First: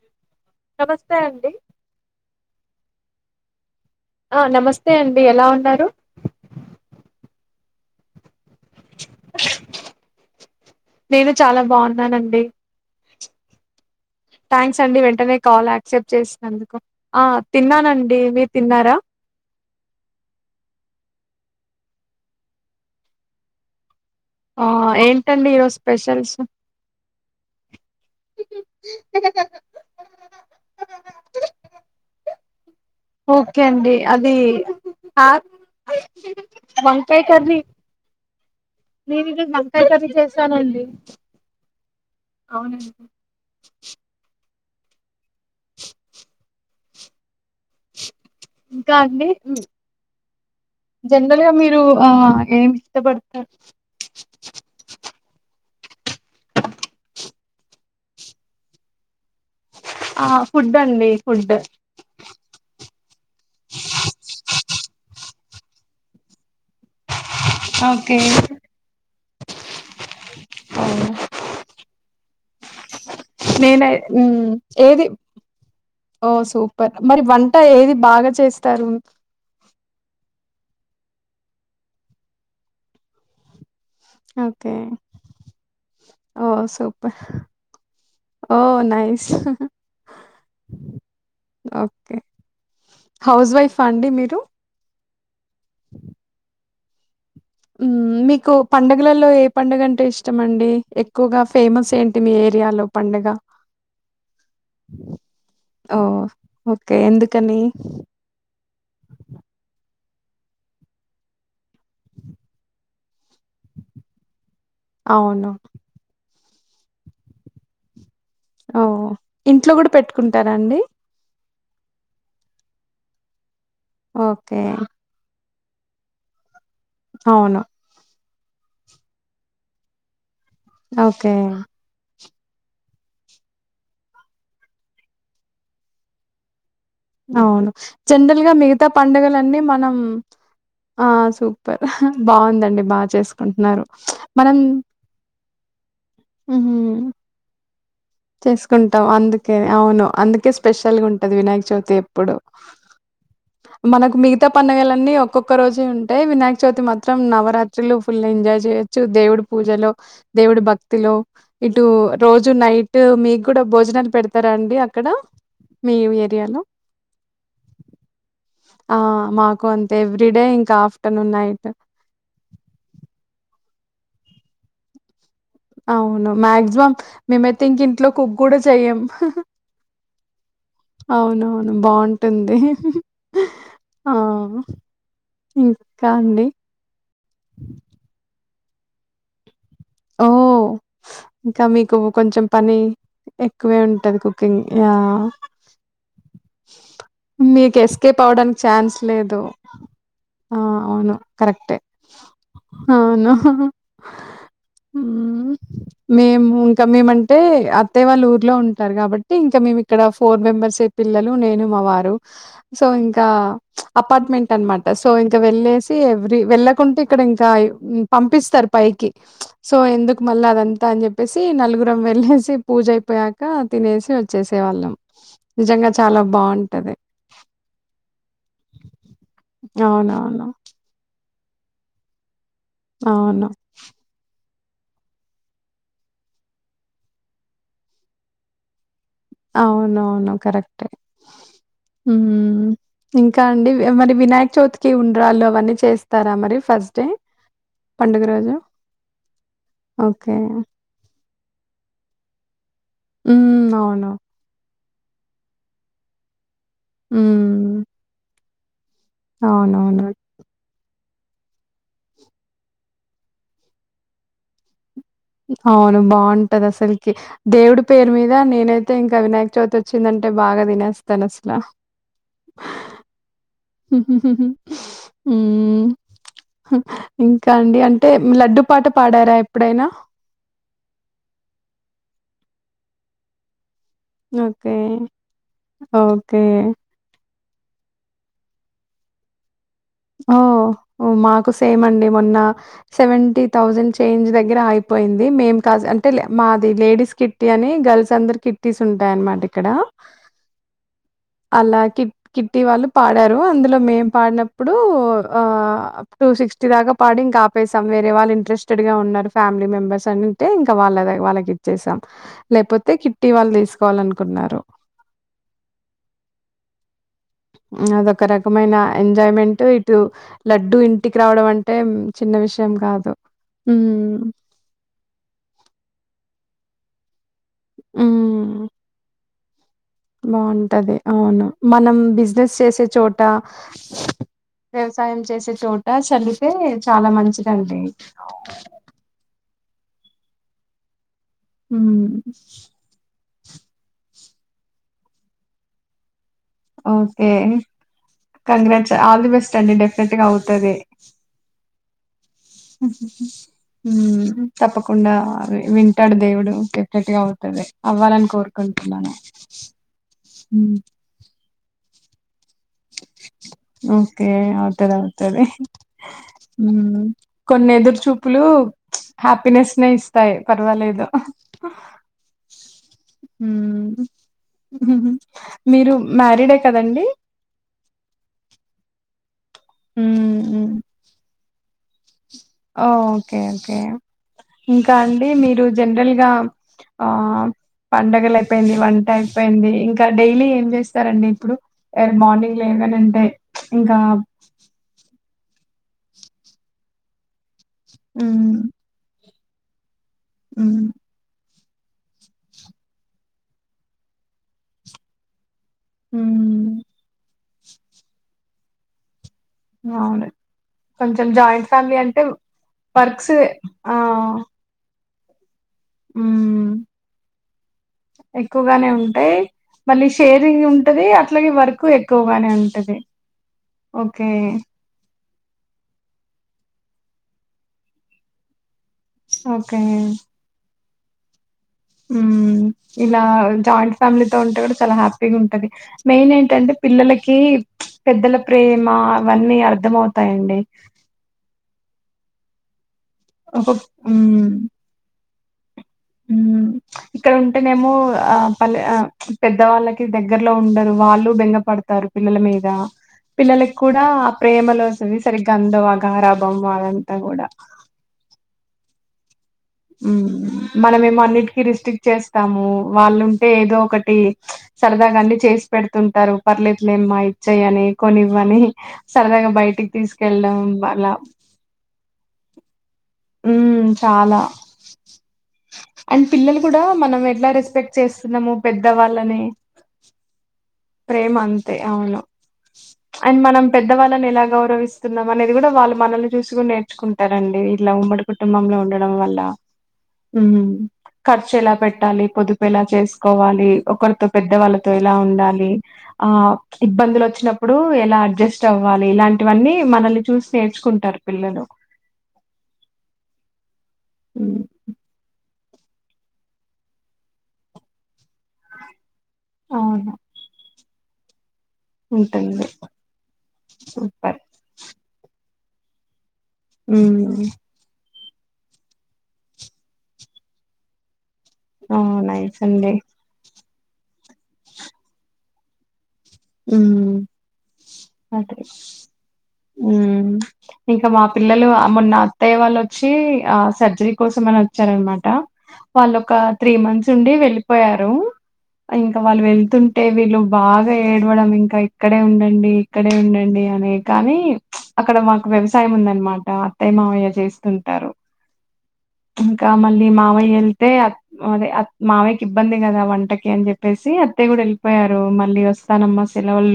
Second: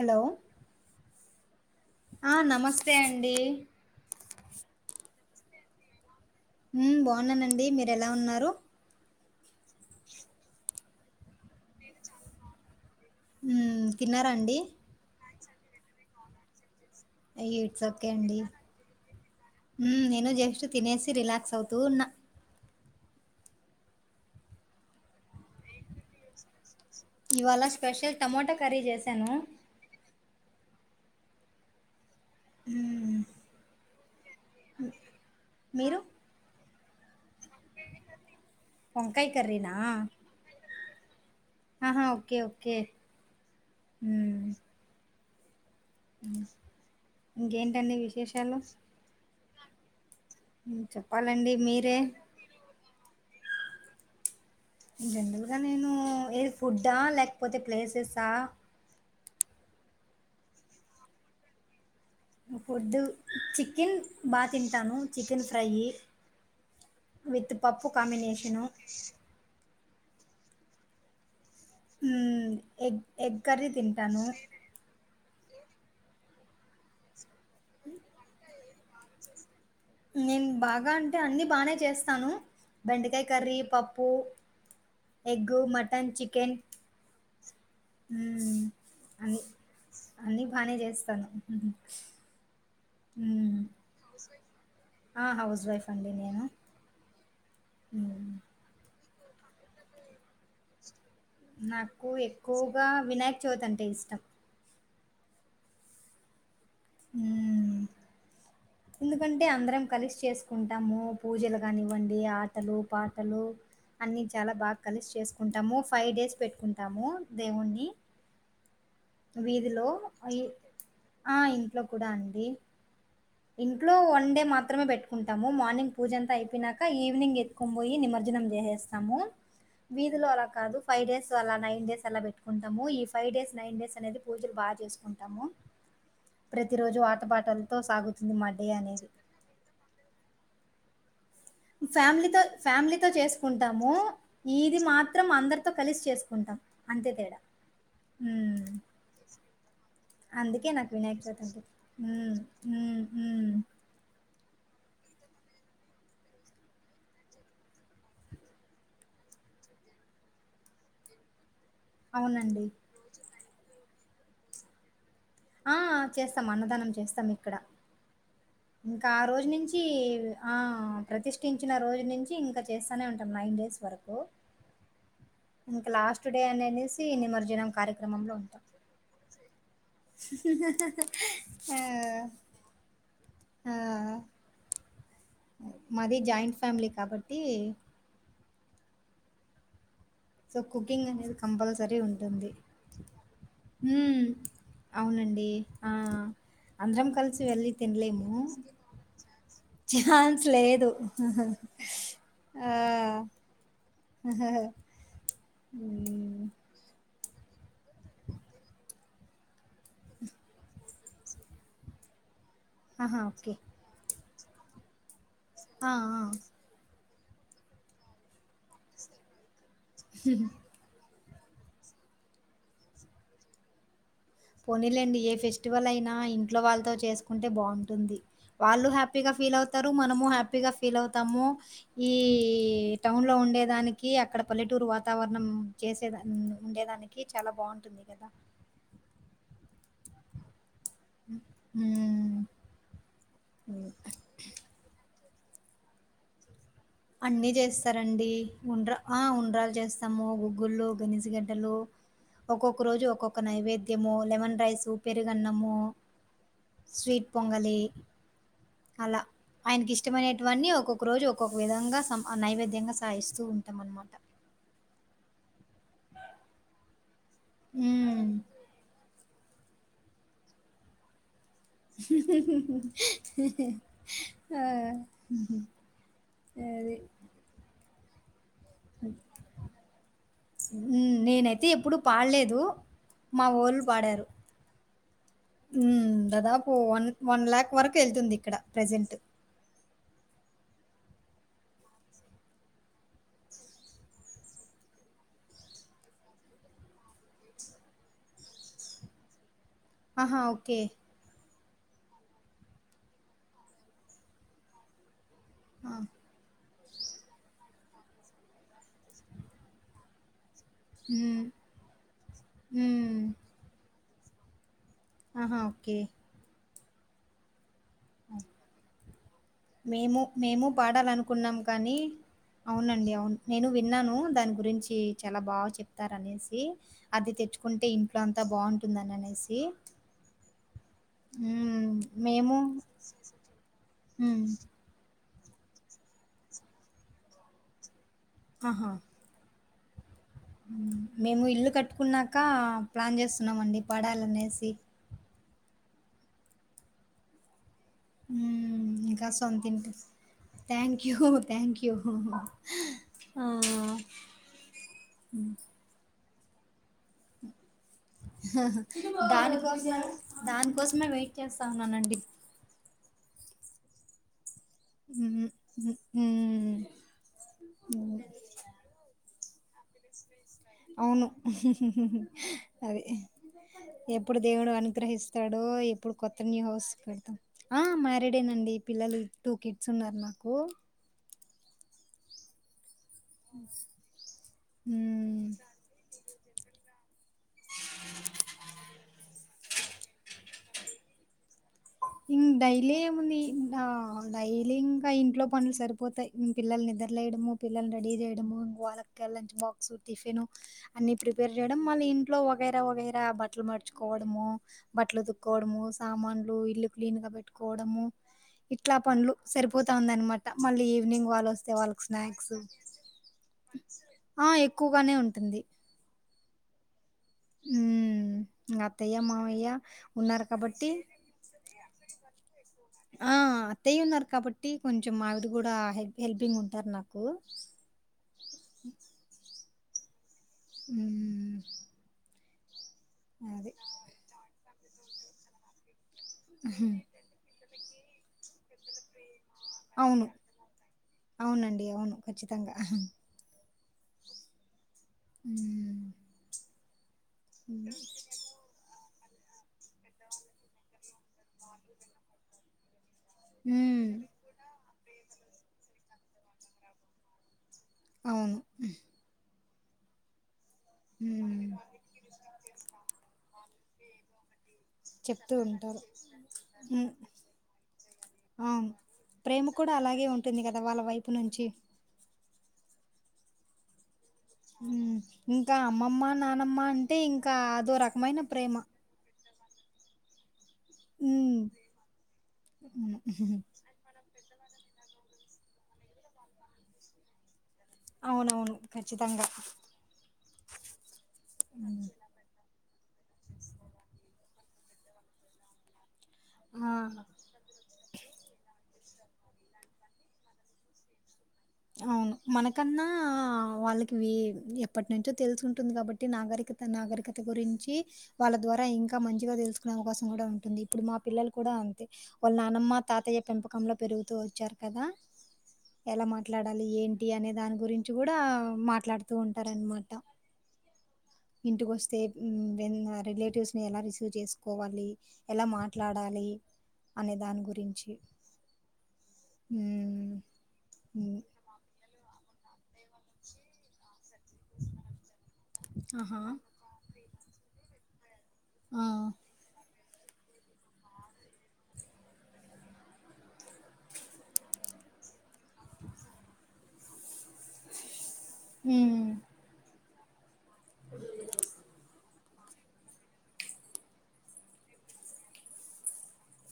Hello నమస్తే అండి ఆ నమస్తే అండి ఆ నమస్తే అండి ఎలా ఉన్నారు హుమ్ బాగున్నానండి మీరు ఎలా ఉన్నారు [inaudible] నేను చాలా బాగున్నానండి ఉ థ్యాంక్స్ అండి వెంటనే కాల్ యాక్సెప్ట్ చేసినందుకు ఆ అయ్యో ఇట్స్ ఓకే తిన్నానండి అండి మీరు తిన్నారా ఉమ్ నేను జస్ట్ తినేసి రిలాక్స్ అవుతూ ఉన్నా ఆ ఏంటండి ఈరోజ స్పెషల్స్ ఇవాళ స్పెషల్ టమోటా కర్రీ చేసాను ఉమ్ ఓకే అండి అది ఆ మీరు వంకాయి కర్రీ నేను వంకాయ ఈ రోజు కర్రీనా వంకాయి కర్రీ చేశానండి ఆహా ఓకే ఓకే అవునండి హుమ్ అ ఇంకేంటండీ విశేషం ఇంకా అండీ హు ఉమ్ జన్‌రల్ చెప్పాలండి గా మీరు మీరే ఆ ఏమి ఇష్టపడతారు ఇకా నేను ఏ ఫుడ్డా లేకపోతే ప్లేసెసా ఆ ఫుడ్ అండి ఫుడ్ ఫూడ్డు చికెన్ బా తింటాను చికెన్ ఫ్రైయి విత్ పప్పు ఓకే కాంబినేషను హ మ్మ్ ఎగ్ ఎగ్ కర్రీ నేను అయి తింటాను ఉమ్ ఏది ఓ సూపర్ మరి వంట ఏది బాగా చేస్తారు నేను బాగా అంటే అన్ని బాగానే చేస్తాను బెండకాయి కర్రీ పప్పు ఓకే ఎగ్ మటన్ ఓ చికెన్ సూపర్ ఓ మ్మ్ నైస్ అన్ని హుమ్ అన్ని బానే చేస్తాను ఓకే హౌస్ మ్మ్ వైఫ్ ఆ అండి మీరు ఆ హౌస్ హౌస్ వైఫ్ అండి నేను ఉమ్ మ్మ్ మీకు పండగ్ గాలల్లో ఏ పండుగ అంటే ఇష్టమండి ఎ నాకు ఎక్కువగా పండగ వినాయక్ చవితి అంటే ఇష్టం ఓ ఓకే ఎందుకని మ్మ్ ఎందుకంటే అందరం కలిసి చేసుకుంటాము పూజలు కానివ్వండి ఆటలు పాటలు అన్ని చె చాలా బాగా కలిసి అవును చేసుకుంటాము ఫైవ్ డేస్ పెట్ కుంటాము దేవుణ్ణి ఓ ఇంట్లో వీధిలో కూడా ఇ పెట్టుకుంటారా అండి అ ఇ ట్లో కూడా అండి ఇంట్లో వన్ డే ఓకే మాత్రమే పెట్టుకుంటాం మార్నింగ్ పూజ అంత అయిపోయినాక ఈవినింగ్ అవును ఎత్కొంపోయి నిమజ్జం చేసేస్తాము వీధిలో అలా కాదు ఫై డేస్ ఓకే అలా నైన్ డేస్ అలా పెట్ కుంటము ఈ ఫైవ్ డేస్ నైన్ డేస్ అనేది పూజలు బాగా చేసుకుంటాము ప్ర తి రోజు ఆటబపాటలతో సాగు గా మిగతా పండుగలన్నీ మనం ఆ! సూపర్ ఫ్యామిలీతో బాగుందండి ఫ్యామిలీతో బాగా చేసుకుంటున్నారు చేసుకుంటాము. మనం ఇది మాత్రం అందరితో కలిసి చేసుకుంటాం. ఉహు అంతే తేడా. హ్మ్. చేసుకుంటాం అందుకే అవును అందుకే నాకు స్పెషల్ గా ఉంటది అంటే వినాయక చవితి ఎప్పుడు హ్మ్. హ్మ్. హ్మ్. మనకు మిగతా పండగలన్నీ ఒక్కొక్క రోజే ఉంటాయి వినాయక చవితి మాత్రం నవరాత్రిలు ఫుల్ ఎంజాయ్ చేయొచ్చు దేవుడి పూజలో దేవుడు భక్ లు ఇటు రోజు అవునండి. నైట్ మీక్ కూడా భోజనాలు పెడతారా అండి అక్కడ అ మీ చేస్తాం ఏరియాలో? అన్నదానం చేస్తాం ఇక్కడ ఇంకా ఆ రోజు మాకు నుంచి అంతే ఎవ్రీ డే అ ఇంకా ఆఫ్టర్‌నూన్, నైట్. ప్రతిష్ఠించిన రోజు నుంచి ఇంకా చేస్తనే ఉంటాం నైన్ డేస్ వరకు ఇంకా లాస్ట్ అవును డే అని మాక్సిమం అనేసి మేమయితే నిమజ్జనం ఇంక ఇంట్లో కార్యక్రమంలో కుక్ కూడా ఉంటాం. చెయ్యం అవునవును ఆ! బాగుంటుంది ఆ ఇంకా మాది అండి. జాయింట్ ఫ్యామిలీ కాబట్టి సో ఓహ్! కుకింగ్ అనేది ఇంకా మీకు కంపల్సరీ కొంచెం ఉంటుంది పని ఎక్కువే ఉం ఉంటది కుకింగ్. యాహ్! అవునండి ఆ అందరం కలిసి వెళ్ళి మీకు ఎస్కేప్ తినలేము అవ్వడానికి ఛాన్స్ లేదు. ఛాన్స్ ఆ లేదు అవును కరెక్టే ఆ అవును హ్మ్. మేము ఇంకా మేమంట అంటే అత్తయ్య వాళ్ళ ఊర్లో ఉంటారు కాబట్టి ఇంకా మేము ఇక్కడ ఫోర్ మెంబర్స్ అయితే పిల్లలు నేను మా వారు సో ఆహా! ఇంకా ఓకే. అపార్ట్మెంట్ అన్నమాట సో ఇంకా ఆ! వెళ్లేసి ఆ! ఎవ్రీ వెళ్ళకుంటే అక్కడ ఇంకా పంపిస్తారు పైకి సో ఎందుకు మళ్ళీ అదంతా అని చెప్పి ప్పేసి నలుగురం వెళ్లేసి పూజ అయిపోయాక తినేసి వచ్చ చేసే వాళ్ళం పోనీలెండి ఏ ఫెస్టివల్ అయినా ఇంట్లో వాళ్ళతో చేసుకుంటే బాగుంటుంది వాళ్ళు హ్యాపీగా ఫీల్ అవుతారు మనము అవునవును హ్యాపీగా ఫీల్ అవు తము ఈ ఈ టౌన్ లో అవును ఉండేదానికి అక్కడ పల్లెటూరు వాతావరణం చేసేద ఉండేదానికి చాలా బాగుంటుంది కదా అవునవును కరెక్ట్ ఊ ఇంకా అండి మరి వినాయక చవితికి ఉండ ఉండ్రాళ్ళు అవన్నీ చేస్తారా మరి ఫస్ట్ డే? అన్ని పండుగ చేస్తారండి రోజు? ఉండ్రా ఆ ఉండ్రాలు చేస్తాము ఓకే. గుగ్గులు గనిజగడ్ హలో ఒకొక్క ఒక రోజు ఒక్కొక్క హ్మ్. అవును. నైవేద్యము లెమన్ రైస్ పెరుగన్నము స్వీట్ పొంగలి హ్మ్. అలా ఆయనకి అవునవును. ఇష్టమైనటువన్నీ ఒకొ ఒక్కొక్క రోజు ఒక ఒక విధంగా స నైవేద్యంగా సాయిస్తూ ఉంటాం అన్నమాట అవును బాగుంటది అసలుకి దేవుడి పేరు హ్మ్. మీద నేనైతే ఇంకా వినాయక్ చవితి వచ్చిందంటే బాగా తినేస్తాను ఆ! హ్మ్. అది. ఇంకా అండి అంటే అంటే లడ్డూ పాట పాడారా ఎప్పుడైనా హ్మ్. నేనైతే ఎప్పుడు పాడలేదు మావోల్లు ఓకే ఓకే వన్ లాక్ వరకు వెళ్తుంది ఇక్కడ ప్రజెంట్ ఓ మాకు సేమ్ అండి మొన్న సెవెంటీ థౌజండ్ చేంజ్ దగ్గర అయిపోయింది మేం కా అంటే మాది లేడీస్ కిట్టీ అని గర్ల్స్ అందరు కిట్టీస్ ఉంటాయ అనమాట ఇక్కడ ఆహా ఓకే అలా కిట్ కిట్టి వాళ్ళు పాడారు అందులో మేం పాడిన ఇప్పుడు ఆ ఆ! టూ సిక్స్టీ దాకా పాడి ఇంకా ఆపేసాం వేరే వాళ్ళ ఇంట్రస్టెడ్ గా ఉన్నారు ఫ్యామిలీ మెంబెర్స్ అని ఇంకా వాళ్ళ హ్మ్ వాళ్ళకి ఇచ్చేసాం లేపోతే హ్మ్ కిట్టి వాళ్ళ తీసుకోవాలన కున్నారు ఆహా ఓకే అదొక రకమైన ఎంజాయ్మెంట్ మేము మేము పాడాలనుకున్నాం అంటే కానీ చిన్న విషయం అవునండి కాదు. అవును నేను విన్నాను హ్మ్. దాని గురించి చాలా బాగా చెప్తార అన్నా దేసి అదితేచు కుంటే ఇంట్లో అంతా బాగుంటుందని అనేసి డి బాగుం తుంటది అవ్ను మనం బైయుసిన్నెస్ మేము చేసే చోట హ్మ్. వ్యవసాయం చేసే చోట చలితే చాలా మంచిదండి ఆహా [inaudible] మేము ఇల్లు హ్మ్. కట్టుకున్నాక ప్లాన్ చేస్తాం స్తున్నామండి పడాలనేసి ఓకే హ్మ్. కంగ్రాటస్ ఆల్ ఇంకా ది బెస్ట్ అండి సొంతింటి డెఫినెట్ గా అవుతుంది కే హ హ హ తప్పకుండా వింటాడుదు దేవుడు కక్కటిగా అవుతుది దానికోసం హ్మ్. దానికోసమే వెయిట్ చేస్తా ఉన్నానండి ఓకే అ అ అవుతది ఉమ్ హ కొన్ని ఎదురు చూపులు హ్యాపీనెస్ న ఇస్తాయి పర్వాలేదు. అవును అది హ్మ్. ఎప్పుడు దేవుడు హుహుహు. అనుగ్రహిస్తాడో మీరు ఎప్పుడు కొత్త మ్యారీడే న్యూ హౌస్ కదండి కడతాం ఆ మ్యారేడేనాండి పిల్లలు టూ కిడ్స్ ఉన్నారు నాకు ఓ ఓకే ఓకే ఇంకా అండి ఉమ్ మీరు జనరల్ గా ఆ పండగలు అయిపోయింది వంట అయిపోయింది ఇంకా డైలీ ఏం చేస్తారండి ఇప్పుడు ఎర్ ఇన్ మార్నింగ్ డైలీ లేవనంటే ఏముంది ఇంగా ఇంకా డైలీ ఇంకా ఇంట్లో పనులు సరిపోతయి పిల్లలు నిద్రలేయడము పిల్లలని రెడీ మ్మ్ చేయడము వాళ్ళక్ గా లంచ్ బాక్స్ టిఫిను మ్మ్ అన్నీ ప్రిపేర్ చేయడం ఇంట్లో వగేరా వగేరా బట్టలు మడుచుకోవడము బట్టలు ఉతు కోవడము సామాన్లు మ్మ్ ఇల్లు ఇంకా పెట్టుకోవడము ఇట్లా పన్లు సరిపోతా అవును ఉందానమాట మళ్ళీ ఈవినింగ్ కొంచెం వాళ్ళు జాయింట్ వస్తే వాళ్ళ ఫ్యామిలీ కు అంటే స్నాక్స్ వర్క్స్ ఆ ఆ ఎక్కువ ఎక్కువనే ఉంటుంది ఉమ్ హ్మ్ ఇంగ ఎక్కువగానే అత్తయ్య ఉంటయి మామయ్య మళ్ళీ ఉన్నారు షేరింగ్ కాబట్టి ఉంటంది అట్లాగే వర్క్ ఎక్కువగానే ఉంటది ఆ ఓకే కూడ హెల్పింగ్ ఉంటది నాకు ఓకే ఉమ్ మ్మ్ ఇలా జాయింట్ ఫ్యామిలీ తో ఉంటే కూడ చాలా హ్యా హ్యాపీ గుంటది మెయిన్ ఏంటంటే ఉహుం. పిల్లలకి పెద్దల ప్రేమా వన్నీ అవును అర్థంమవుతాయండి తంగా ఓవ్ మ్ మ్మ్ ఉమ్ ఇక్కడ ఉంటేనేమో ఆ పలె ఆ పెద్ద వాళ్ళకి దగ్గరలో ఉండరు వాళ్ళు బెంగ పడతారు పిల్లల మీద పిల్లలకి కూడ హ్మ్ ఆ ప్రేమలో ఏవి సరిగ్గా అందవ్ అ గారాబం అదంతా గూడ అవును మ్మ్ మనమేమె అన్నిటికిీ హ్మ్ రిస్ట్రిక్ట్ చేస్తాము వాళ్ళు ఉంటే ఏదో ఒకటి సరదాగా అన్ని చెప్తూ చేసి ఉంటారు పెడుతుంటారు హ్మ్ పర్లేెదులేమ్మా ఇచ్చేయి అని కొనివ్వని అవును సరదాగా ప్రేమ బయటికి కూడా అలాగే తీసుకెళ్ళడం ఉంటుంది కదా వాళ్ళ వల వైపు నుంచి ఉమ్ చాలా హ్మ్ ఇంకా అమ్మమ్మ అండ్ పిల్లలు నానమ్మ కూడా అంటే మనం ఎట్లా ఇంకా అదో రెస్పెక్ట్ రకమైన చేస్తున్నాము ప్రేమ పెద్ద వాళ్ళని ప్రేమ హ్మ్ అంతే అవును అవును అండ్ మనం పెద్దవాళ్ళని ఎలాగ గౌరవిస్తున్నాం అనేది కూడా వాళ్ళు మనల్ని చూసి కూడా నేర్చుకుంటారండి ఇలా ఉమ్మడి అవునవును కుటుంబంలో ఉండడం వల్ల ఖచ్చితంగా ఉమ్ ఖర్చు ఎలా ఉమ్. పెట్టాలి పొదుపు ఎలా చేసుకోవాలి ఒకరితో పెద్దవాళ్ళతో ఎలా ఉండాలి ఇ ఆ ఆ ఇబ్బందులు వచ్చినప్పుడు ఎలా అడ్జస్ట్ అవు వాళ్లు ఇలాంటివన్నీ మనల్ని చూసి నేర్చుకుంటారు పిల్లలు అవును మనకన్నా వాళ్ళకి హ్మ్ ఎప్పటి నుంచో తెలుసు ఉంటుంది కాబట్టి నాగరికత నాగరికత గురించి వాళ్ళ ద్వారా ఇంకా ఇంకా మంచిగా తెలుసుకునే అవును అవకాశం కూడా ఉంటుంది ఇప్పుడు మా పిల్లలు కూడా అంతే వాళ్ళు ఉంటుంది నానమ్మ తాతయ్య పెంపకంలో పెరుగుతూ సూపర్ వచ్చారు కదా ఎలా మా ట్లాడాలి ఏంటి హ్మ్ అనే దాని గురించి కూడా మాట్లాడుతూ ఉంటారనమాట ఓ ఇంటికొస్తే నైస్ అండి వెన్ రిలేటివ్స్ ఎలా రిసీవ్ చేసుకోవాలి, ఎలా మా ఉమ్ ఓకే ఉమ్ ఇంకా మాపి పిల్లలు అ మొన్న అత్తయ్య వాళ్ళొచ్చి ఆ సర్జరీ కోసమని వచ్చారనమాట వాళ్ళు ఒక ఆహా త్రీ మంత్స్ ఉండి వెళ్ళిపోయారు ఆ ఇంకా వాళ్ళు వెళ్తుంట టే విల్లు బాగ ఏడవడం ఇంకా ఇక్కడే ఉండండి ఇక్కడే ఉండండి అనే కానీ అక్కడ మా వ్యవసాయం ఉందనమాట ఏ మావయ చేస్ ఉంటారు ఉమ్ ఇంకా మళ్ళీ మా మయన్ త్తయ్య అవి అప్ మావ కి ఇబ్బంది కదా వంటకి అని చెప్పేసి అత్తయ్య కూడా వెళ్ళిపోయారు మళ్ళీ వ మనమ్ మసీలోళ్ళు